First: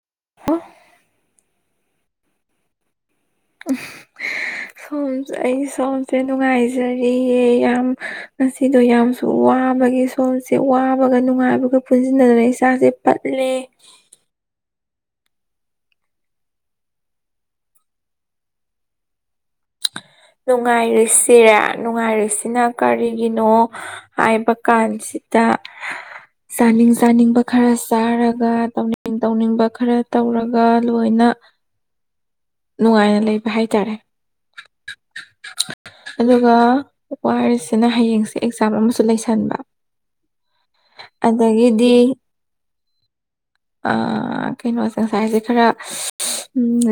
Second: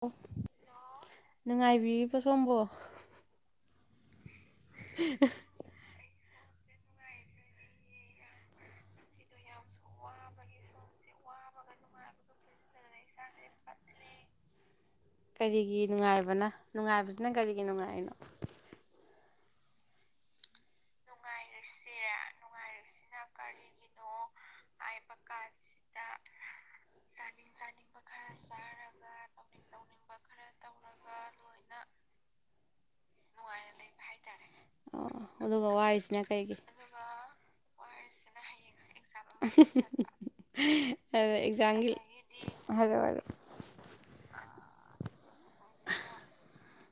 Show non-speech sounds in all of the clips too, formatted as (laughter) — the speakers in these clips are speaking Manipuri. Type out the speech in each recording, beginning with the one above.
ꯍꯜꯂꯣ ꯅꯨꯡꯉꯥꯏꯕꯤꯔꯤꯕꯣ ꯁꯣꯝꯕꯨ ꯎ (unintelligible) ꯁꯣꯝ ꯑꯩ ꯁꯣꯝꯁꯦ ꯅꯨꯡꯉꯥꯏꯖꯔꯤꯑꯦ ꯌꯥꯝ ꯁꯤꯗꯣ ꯌꯥꯝꯁꯨ ꯋꯥꯕꯒꯤ ꯁꯣꯝꯁꯦ ꯋꯥꯕꯒ ꯅꯨꯡꯉꯥꯏꯕꯒ ꯄꯨꯟꯁꯤꯟꯅꯔꯦ ꯏꯆꯥꯥꯁꯦ ꯄꯠꯂꯦ ꯀꯔꯤꯒꯤ ꯅꯨꯡꯉꯥꯏꯕꯅ ꯅꯨꯡꯉꯥꯏꯕꯁꯤꯅ ꯀꯔꯤꯒꯤ ꯅꯨꯡꯉꯥꯏꯔꯤꯅꯣ ꯅꯨꯡꯉꯥꯏꯔꯤꯁꯤꯔꯣ ꯅꯨꯡꯉꯥꯏꯔꯤꯁꯤꯅ ꯀꯔꯤꯒꯤꯅꯣ ꯍꯥꯏꯕ ꯀꯥꯟꯁꯤ ꯆꯥꯅꯤꯡ ꯆꯥꯅꯤꯡꯕ ꯈꯔ ꯆꯥꯔꯒ ꯇꯧꯅꯤꯡ ꯇꯧꯅꯤꯡꯕ ꯈꯔ ꯇꯧꯔꯒ ꯂꯣꯏꯅ ꯅ (inaudible) ꯅꯨꯡꯉꯥꯏꯅ ꯂꯩꯕ ꯍꯥꯏꯇꯥꯔꯦ ꯑꯣ (inaudible) ꯋꯥꯔꯤꯁꯤꯅ ꯑꯗꯨꯒ ꯀꯩꯒꯤ ꯋꯥꯔꯤꯁꯤꯅ ꯍꯌꯦꯡꯁꯦ ꯑꯦꯛꯖꯥꯝ ꯑꯃꯁꯨ ꯂꯩꯁꯤꯟꯕ ꯑꯦꯛꯖꯥꯝꯒꯤ ꯍꯥꯏꯔꯛꯑꯣ ꯍꯥꯢꯔꯛꯑꯣ ꯀꯩꯅꯣꯁꯦ ꯉꯁꯥꯏꯁꯦ ꯈꯔ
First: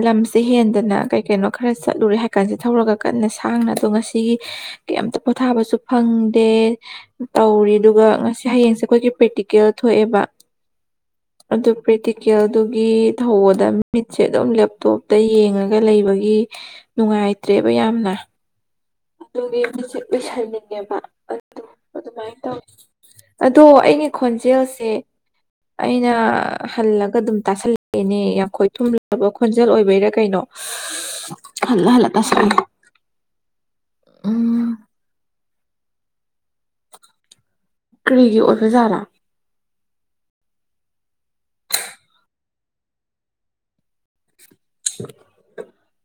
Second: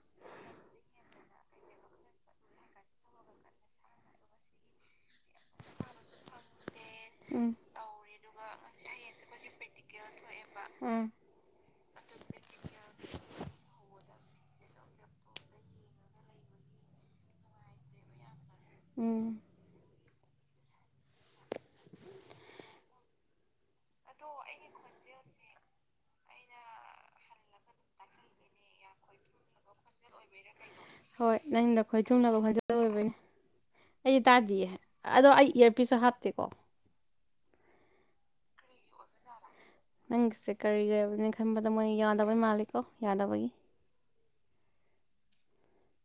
ꯂꯝꯁ ꯍꯦꯟꯗꯅ ꯀꯩ ꯀꯩꯅꯣ ꯈꯔ ꯆꯠꯂꯨꯔꯦ ꯍꯥꯏ ꯀꯥꯟꯁꯦ ꯊꯧꯔꯒ ꯀꯟꯅ ꯁꯥꯡꯅ ꯑꯗꯣ ꯉꯁꯤꯒꯤ ꯀꯩꯝꯇ ꯄꯣꯊꯥꯕꯁꯨ ꯐꯪꯗꯦ ꯎꯝ ꯇꯧꯔꯤ ꯑꯗꯨꯒ ꯉꯁꯤ ꯍꯌꯦꯡꯁꯦ ꯑꯩꯈꯣꯏꯒꯤ ꯄ꯭ꯔꯦꯛꯇꯤꯀꯦꯜ ꯊꯣꯛꯑꯦꯕ ꯎꯝ ꯑꯗꯨ ꯄ꯭ꯔꯦꯛꯇꯤꯀꯦꯜꯗꯨꯒꯤ ꯊꯧꯑꯣꯗ ꯃꯤꯠꯁꯦ ꯑꯗꯨꯝ ꯂꯦꯞꯇꯣꯞ ꯌꯦꯡꯒ ꯂꯩꯕꯒꯤ ꯅꯨꯡꯉꯥꯏ ꯂꯩꯠꯇ꯭ꯔꯦꯕ ꯌꯥꯝꯅ ꯎꯝ ꯑꯗꯨꯒꯤ ꯃꯤꯠꯁꯦ ꯎꯨꯢꯁꯟꯅꯤꯡꯉꯦꯕ ꯑꯗꯨꯃꯥꯏꯅ ꯇꯧꯋꯤ ꯑꯗꯣ ꯑꯩꯒꯤ ꯈꯣꯟꯖꯦꯜꯁꯦ ꯑꯩꯅ ꯍꯜꯂꯒ ꯑꯗꯨꯝ ꯇꯥꯁꯜꯂ ꯑꯦꯅꯤ ꯌꯥꯝ ꯈꯣꯏꯊꯨꯝꯂꯕ ꯈꯣꯟꯖꯦꯜ ꯑꯣꯏ ꯍꯣꯏ ꯅꯪꯗ ꯑꯩꯈꯣꯏ ꯍꯜꯂ ꯆꯨꯝꯅꯕ ꯇꯥꯁꯜꯂꯦ ꯍꯣꯠꯖ ꯑꯣꯏꯕꯅꯤ ꯑꯩ ꯇꯥꯗꯤꯌꯦ ꯎꯝ ꯑꯗꯣ ꯑꯩ ꯏꯌꯥꯔꯄꯤꯁꯁꯨ ꯍꯥꯞꯇꯦꯀꯣ ꯀꯔꯤꯒꯤ ꯑꯣꯏꯕꯖꯥꯠꯔꯥ ꯅꯪꯒꯤꯁꯦ ꯀꯔꯤꯒꯤ ꯑꯣꯏꯕꯅ ꯈꯟꯕꯗ ꯃꯣꯏ ꯌꯥꯗꯕꯩ ꯃꯥꯂꯦꯀꯣ ꯌꯥꯗꯕꯒꯤ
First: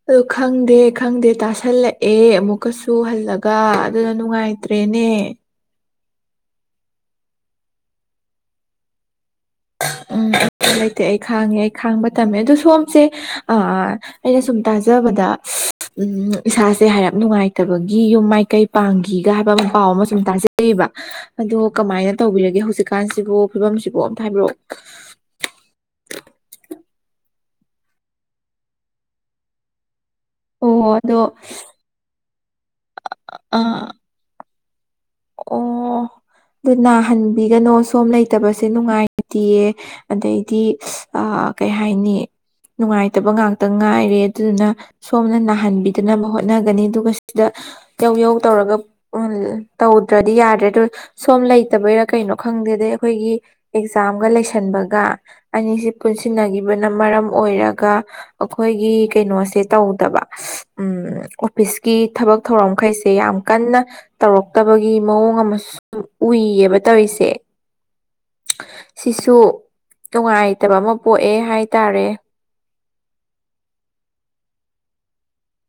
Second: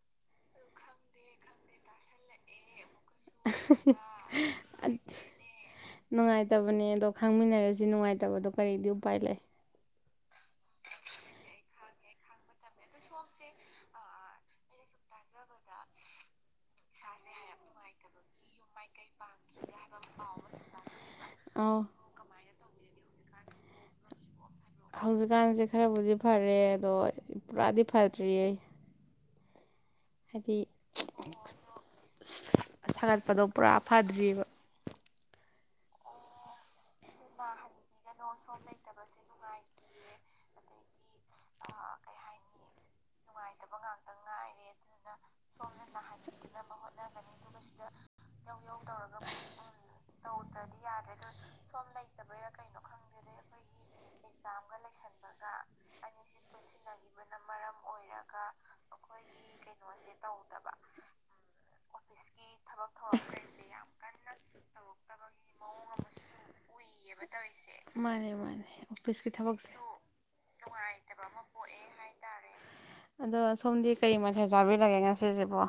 ꯑꯗꯨ ꯈꯪꯗꯦ ꯈꯪꯗꯦ ꯇꯥꯁꯜꯂꯛꯑꯦ ꯑꯃꯨꯛ ꯀꯁꯨ ꯍꯜꯂꯒ ꯑꯗꯨꯅ ꯅꯨꯡꯉꯥꯏꯇ꯭ꯔꯦꯅꯦ ꯅꯨꯡꯉꯥꯏꯇꯕꯅꯦ ꯑꯗꯣ ꯈꯥꯡꯃꯤꯟꯅꯔꯁꯤ ꯅꯨꯡꯉꯥꯏꯇꯕꯗꯣ ꯀꯔꯤꯗꯤ ꯎꯄꯥꯏ ꯂꯩ ꯎꯝ ꯂꯩꯇꯦ ꯑꯩ ꯈꯥꯡꯉꯦ ꯑꯩ ꯈꯥꯡꯕ ꯇꯝꯃꯦ ꯑꯗꯣ ꯁꯣꯝꯁꯦ ꯑꯩꯅ ꯁꯨꯝ ꯇꯥꯖꯕꯗ ꯗ ꯎꯝ ꯏꯁꯥꯁꯦ ꯍꯥꯏꯔꯞ ꯅꯨꯡꯉꯥꯏꯇꯕꯒꯤ ꯌꯨꯝ ꯃꯥꯏꯀꯩ ꯄꯥꯡꯈꯤꯒ ꯍꯥꯏꯕ ꯑꯃ ꯄꯥꯎ ꯑꯃ ꯁꯨꯝ ꯇꯥꯖꯕ ꯑꯗꯣ ꯑꯧ ꯀꯃꯥꯏꯅ ꯇꯧꯕꯤꯔꯒꯦ ꯍꯧꯖꯤꯛꯀꯥꯟꯁꯤꯕꯨ ꯐꯤꯕꯝꯁꯤꯕꯨ ꯑꯝꯇ ꯍꯥꯏꯕꯤꯔꯛꯑꯣ ꯍꯧꯖꯤꯛꯀꯥꯟꯁꯦ ꯈꯔꯕꯨꯗꯤ ꯐꯔꯦ ꯑꯗꯣ ꯄꯨꯔꯥꯗꯤ ꯐꯗ꯭ꯔꯤꯌꯦ ꯍꯥꯏꯗꯤ ꯑꯣ ꯑꯗꯣ ꯁꯥꯒꯠꯄꯗꯣ ꯑ ꯄꯨꯔꯥ ꯐꯗ꯭ꯑꯔꯤꯕ ꯑꯣ ꯑꯗꯨ ꯅꯥꯍꯟꯕꯤꯒꯅꯣ ꯁꯣꯝ ꯂꯩꯇꯕꯁꯦ ꯅꯨꯡꯉꯥꯏꯇꯌꯦ ꯑꯗꯩꯗꯤ ꯀꯩ ꯍꯥꯏꯥꯏꯅꯤ ꯅꯨꯡꯉꯥꯏꯇꯕ ꯉꯥꯛꯇ ꯉꯥꯏꯔꯦ ꯑꯗꯨꯗꯨꯅ ꯁꯣꯝꯅ ꯅꯥꯍꯟꯕꯤꯗꯅꯕ ꯍꯣꯠꯅꯒꯅꯤ ꯑꯗꯨꯒ ꯁꯤꯗ ꯌꯧ ꯌꯧ ꯇꯧꯔꯒ ꯇꯧꯗ꯭ꯔꯗꯤ ꯌꯥꯗ꯭ꯔꯦ ꯑꯗꯨ ꯁꯣꯝ ꯂꯩ ꯂꯩꯠꯇꯕꯩꯔꯥ ꯀꯩꯅꯣ ꯈꯪꯗꯦ ꯑꯗꯩ ꯑꯩꯈꯣꯏꯒꯤ ꯑꯦꯛꯖꯥꯝꯒ ꯂꯩꯁꯟꯕꯒ ꯑꯅꯤ ꯑꯩꯁꯤ ꯄꯨꯟꯁꯤꯟꯅꯈꯤꯕꯅ ꯃꯔꯝ ꯑꯣꯏꯔꯒ ꯑꯩꯈꯣꯏꯒꯤ ꯀꯩꯅꯣꯁꯦ ꯇꯧꯗꯕ ꯎ ꯑꯣꯐꯤꯁꯀꯤ ꯊꯕꯛ ꯊꯧꯔꯝꯈꯩꯁꯦ ꯌꯥꯝ ꯀꯟꯅ ꯇꯧꯔꯛꯇꯕꯒꯤ ꯃꯑꯣꯡ ꯑꯃꯁꯨ ꯎꯏꯌꯦꯕ ꯇꯧꯔꯤꯁꯦ ꯃꯥꯅꯦ ꯃꯥꯅꯦ ꯑꯣꯐꯤꯁꯀꯤ ꯁꯤꯁꯨ ꯊꯕꯛꯁꯦ ꯅꯨꯡꯉꯥꯏꯇꯕ ꯑꯃ ꯄꯣꯛꯑꯦ ꯍꯥꯏꯇꯥꯔꯦ ꯑꯗꯣ ꯁꯣꯝꯗꯤ ꯀꯔꯤ ꯃꯊꯦꯜ ꯆꯥꯕꯤꯔꯒꯦ ꯉꯁꯤꯁꯤꯕꯣ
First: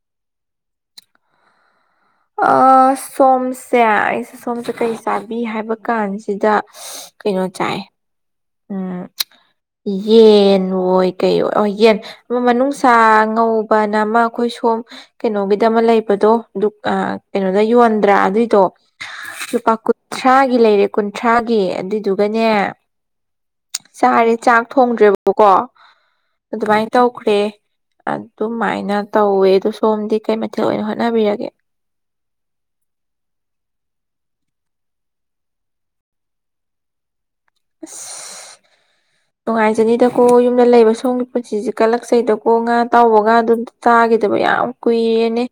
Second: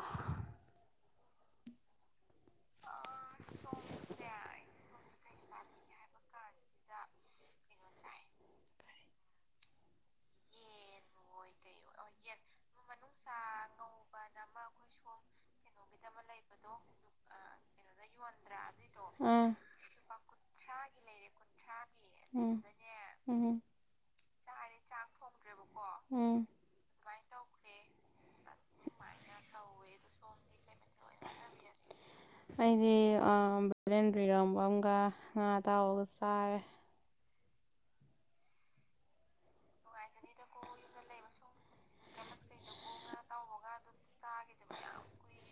ꯑ ꯁꯣꯝꯁꯦ ꯑꯩꯁꯦ ꯁꯣꯝꯁꯦ ꯀꯩꯁꯦ ꯆꯥꯕꯤ ꯍꯥꯏꯕ ꯀꯥꯟꯁꯤꯗ ꯀꯩꯅꯣ ꯆꯥꯏ ꯎꯝ ꯌꯦꯟ ꯑꯣꯏ ꯀꯩ ꯌꯦꯟ ꯑꯃ ꯃꯅꯨꯡ ꯆꯥ ꯉꯧꯕꯅ ꯑꯃ ꯑꯩꯈꯣꯏ ꯁꯣꯝ ꯀꯩꯅꯣꯒꯤꯗ ꯑꯃ ꯂꯩꯕꯗꯣ ꯀꯩꯅꯣꯗ ꯌꯣꯟꯗ꯭ꯔꯥ ꯑꯗꯨꯏꯗꯣ ꯎꯝ ꯂꯨꯄꯥ ꯀꯨꯟꯊ꯭ꯔꯥꯒꯤ ꯂꯩꯔꯦ ꯀꯨꯟꯊ꯭ꯔꯥꯒꯤ ꯑꯗꯨꯏꯗꯨꯒꯅꯦ ꯎꯝ ꯎꯝ ꯆꯥꯔꯦ ꯆꯥꯛ ꯊꯣꯡꯗ꯭ꯔꯦꯕꯀꯣ ꯎꯝ ꯑꯗꯨꯃꯥꯏꯅ ꯇꯧꯈ꯭ꯔꯦ ꯑꯗꯨꯃꯥꯏꯅ ꯇꯧꯋꯦ ꯑꯗ ꯁꯣꯝꯗꯤ ꯀꯩ ꯃꯊꯦꯜ ꯑꯣꯏꯅ ꯍꯣꯠꯅꯕꯤꯔꯒꯦ ꯑꯩꯗꯤ ꯚꯦꯂꯦꯟꯗꯔꯤꯔꯝꯕ ꯑꯃꯒ ꯉꯥ ꯇꯥꯎꯔꯒ ꯆꯥꯔꯦ ꯑ ꯅꯨꯡꯉꯥꯏꯖꯅꯤꯗꯀꯣ ꯌꯨꯝꯗ ꯂꯩꯕ ꯁꯣꯝꯒꯤ ꯄꯨꯟꯁꯤꯁꯤ ꯀꯠꯂꯛꯆꯩꯗꯀꯣ ꯉꯥ ꯇꯥꯎꯕ ꯉꯥ ꯑꯗꯨꯝ ꯇꯥꯈꯤꯗꯕ ꯌꯥꯝ ꯀꯨꯏꯔꯅꯦ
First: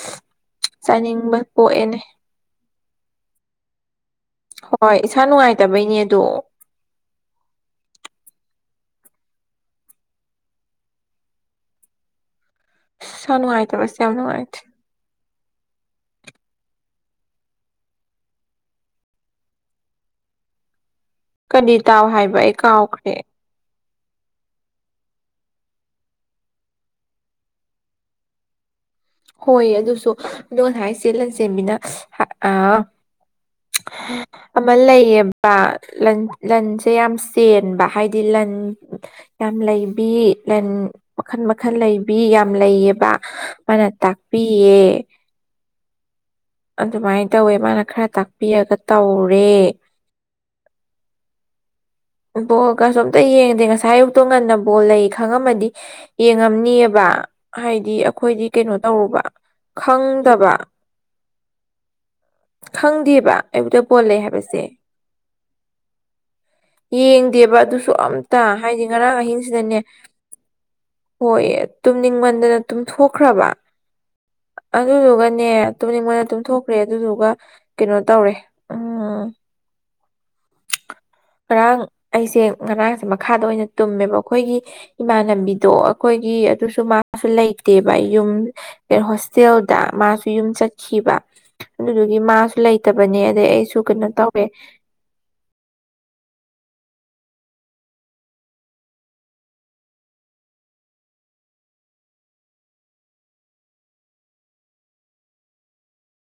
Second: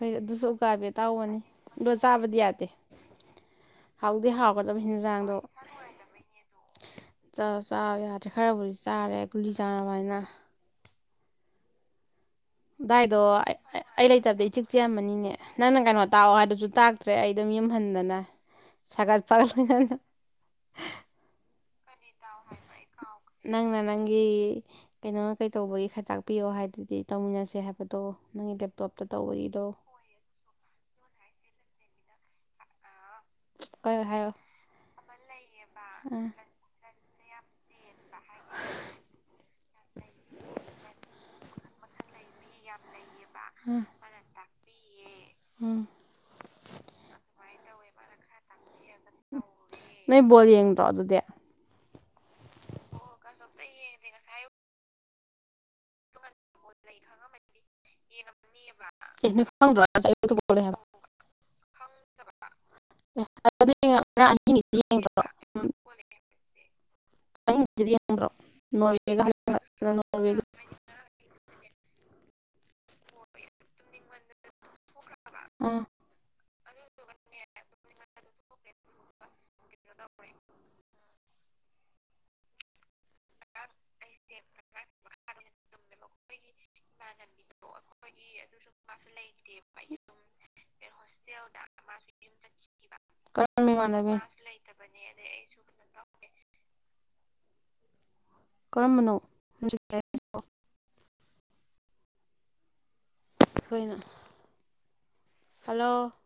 ꯑꯩꯏ ꯑꯗꯨꯁꯨ ꯎꯀꯥꯏꯕꯦ ꯇꯥꯎꯕꯅꯤ ꯄꯣꯛꯑꯦꯅꯦ ꯂ ꯕꯗꯤ ꯌꯥꯗ ꯍꯥꯎꯗꯤ ꯍꯥꯎ ꯍꯣꯏ ꯏꯁꯥ ꯅꯨꯡꯉꯥꯏꯇꯕꯩꯅꯦ ꯑꯗꯣ ꯆ ꯌꯥꯗ꯭ꯔꯦ ꯈꯔꯕꯨꯗꯤ ꯆꯥꯔꯦ ꯒꯨꯂꯤ ꯆꯥꯅꯕ ꯍꯥꯏꯅ ꯗꯥꯏꯗꯣ ꯏꯁꯥ ꯑꯩ ꯅꯨꯡꯉꯥꯏꯇꯕꯁꯦ ꯑꯩ ꯌꯥꯝ ꯅꯨꯡꯉꯥꯏꯇꯦ ꯂꯩꯇꯕꯗꯤ ꯆꯦꯃꯅꯤꯅꯦ ꯅꯪꯅ ꯀꯩꯅꯣ ꯇꯥꯛꯑꯣ ꯍꯥꯏꯗꯨꯁꯨ ꯇꯥꯛꯇ꯭ꯔꯦ ꯑꯩ ꯑꯗꯨꯝ ꯌꯨꯝꯍꯟꯗꯅ ꯁꯒꯜ ꯄꯒꯂꯒꯥꯟ ꯀꯔꯤ ꯇꯥꯎ ꯍꯥꯏꯕ ꯑꯩ ꯀꯥꯎꯈ꯭ꯔꯦ ꯅꯪꯅ ꯅꯪꯒꯤ ꯀꯩꯅꯣ ꯀꯩ ꯇꯧꯕꯒꯤ ꯈꯔ ꯇꯥꯛꯄꯤꯌꯣ ꯍꯥꯏꯗꯨꯗꯤ ꯇꯧꯃꯤꯟꯅꯁꯦ ꯍꯥꯏꯕꯗꯣ ꯅꯪꯒꯤ ꯂꯦꯞ ꯇꯣꯞꯇ ꯇꯧꯕ ꯍꯣꯏ ꯑꯗꯨꯁꯨ ꯑꯗꯣ ꯉꯁꯥꯏ ꯆꯦ ꯂꯟꯆꯦꯟꯕꯤꯅ ꯍꯥꯏ ꯑ ꯍꯣꯏ ꯍꯥꯏꯔꯛꯑꯣ ꯑꯃ ꯂꯩꯌꯦꯕꯟ ꯂꯟ ꯎꯝ ꯂꯟꯁꯦ ꯌꯥꯝ ꯆꯦꯟꯕ ꯍꯥꯏꯗꯤ ꯂꯟ ꯌꯥꯝ ꯂꯩꯕꯤ ꯂꯟ ꯃꯈꯟ ꯃꯈꯜ ꯂꯩꯕꯤ ꯌꯥꯝ ꯂꯩꯌꯦꯕ ꯎꯝ ꯃꯥꯅ ꯇꯥꯛꯄꯤꯌꯦ ꯎꯝ ꯑꯗꯨꯃꯥꯏꯟ ꯇꯧꯋꯦ ꯃꯥꯅ ꯈꯔ ꯇꯥꯛꯄꯤꯔꯒ ꯇꯧꯔꯦ ꯅꯣꯏ ꯕꯣꯜ ꯌꯦꯡꯗ꯭ꯔꯣ ꯑꯗꯨꯗꯤ ꯕꯣꯜꯒꯁꯨ ꯑꯝꯇ ꯌꯦꯡꯗꯦ ꯉꯁꯥꯏ ꯑꯌꯨꯛꯇꯣ ꯉꯟꯅ ꯕꯣꯜ ꯂꯩ ꯈꯪꯉꯝꯃꯗꯤ ꯌꯦꯡꯉꯝꯅꯤꯌꯦꯕ ꯍꯥꯏꯗꯤ ꯑꯩꯈꯣꯏꯗꯤ ꯀꯩꯅꯣ ꯇꯧꯔꯨꯕ ꯑꯦ ꯅꯣꯏ ꯈꯪꯗ꯭ꯔꯣ ꯑꯁ ꯑꯌꯨꯛꯇ ꯈꯪꯗꯕ ꯕꯣꯜ ꯂꯩ (unintelligible) ꯑꯦ ꯈꯪꯗꯦꯕ ꯑꯗꯨꯗꯤ ꯑꯌꯨꯛꯇ ꯄꯣꯜꯂꯩ ꯉꯔꯥꯡ ꯍꯥꯏꯕꯁꯦ (unintelligible) ꯌꯦꯡꯗꯦꯕ ꯑꯍꯤꯡꯒꯤꯗꯤ ꯑꯗꯨꯁꯨ ꯌꯦꯡꯗ꯭ꯔꯣ ꯑꯝꯇ ꯍꯥꯏꯗꯤ ꯉꯔꯥꯡ ꯅꯣꯔꯋꯦꯒ ꯑꯍꯤꯡꯁꯤꯅꯅꯦ ꯍꯣꯂꯦꯟꯒ ꯅꯣꯔꯋꯦꯒꯤ ꯍꯣꯏ ꯇꯨꯝꯅꯤꯡꯃꯟꯗꯅ ꯇꯨꯝꯊꯣꯛꯈ꯭ꯔꯕ ꯑꯗꯨꯗꯨꯒꯅꯦ ꯎꯝ ꯇꯨꯝꯅꯤꯡꯃꯟꯅꯗ ꯇꯨꯝꯊꯣꯛꯈ꯭ꯔꯦ ꯑꯗꯨꯗꯨꯒ ꯀꯩꯅꯣ ꯇꯧꯔꯦ ꯎꯝ ꯉꯔꯥꯡ ꯑꯩꯁꯦ ꯉꯔꯥꯡꯁꯦ ꯃꯈꯥꯗ ꯑꯣꯏꯅ ꯇꯨꯝꯃꯦꯕ ꯑꯩꯈꯣꯏꯒꯤ ꯏꯃꯥꯟꯅꯕꯤꯗꯣ ꯑꯩꯈꯣꯏꯒꯤ ꯑꯗꯨꯁꯨ ꯃꯥꯁꯨ ꯂꯩꯇꯦꯕ ꯌꯨꯝ ꯏꯌꯔꯍꯣꯁꯇꯦꯜꯗ ꯃꯥꯁꯨ ꯌꯨꯝ ꯆꯠꯈꯤꯕ ꯑꯗꯨꯗꯨꯒꯤ ꯃꯥꯁꯨ ꯂꯩꯇꯕꯅꯦ ꯑꯗꯩ ꯀꯔꯝꯕ ꯑꯩꯁꯨ ꯀꯩꯅꯣ ꯏꯃꯥꯟꯅꯕꯤ ꯇꯧꯔꯦ (unintelligible) (unintelligible) ꯀꯩꯅꯣ ꯍꯜꯂꯣ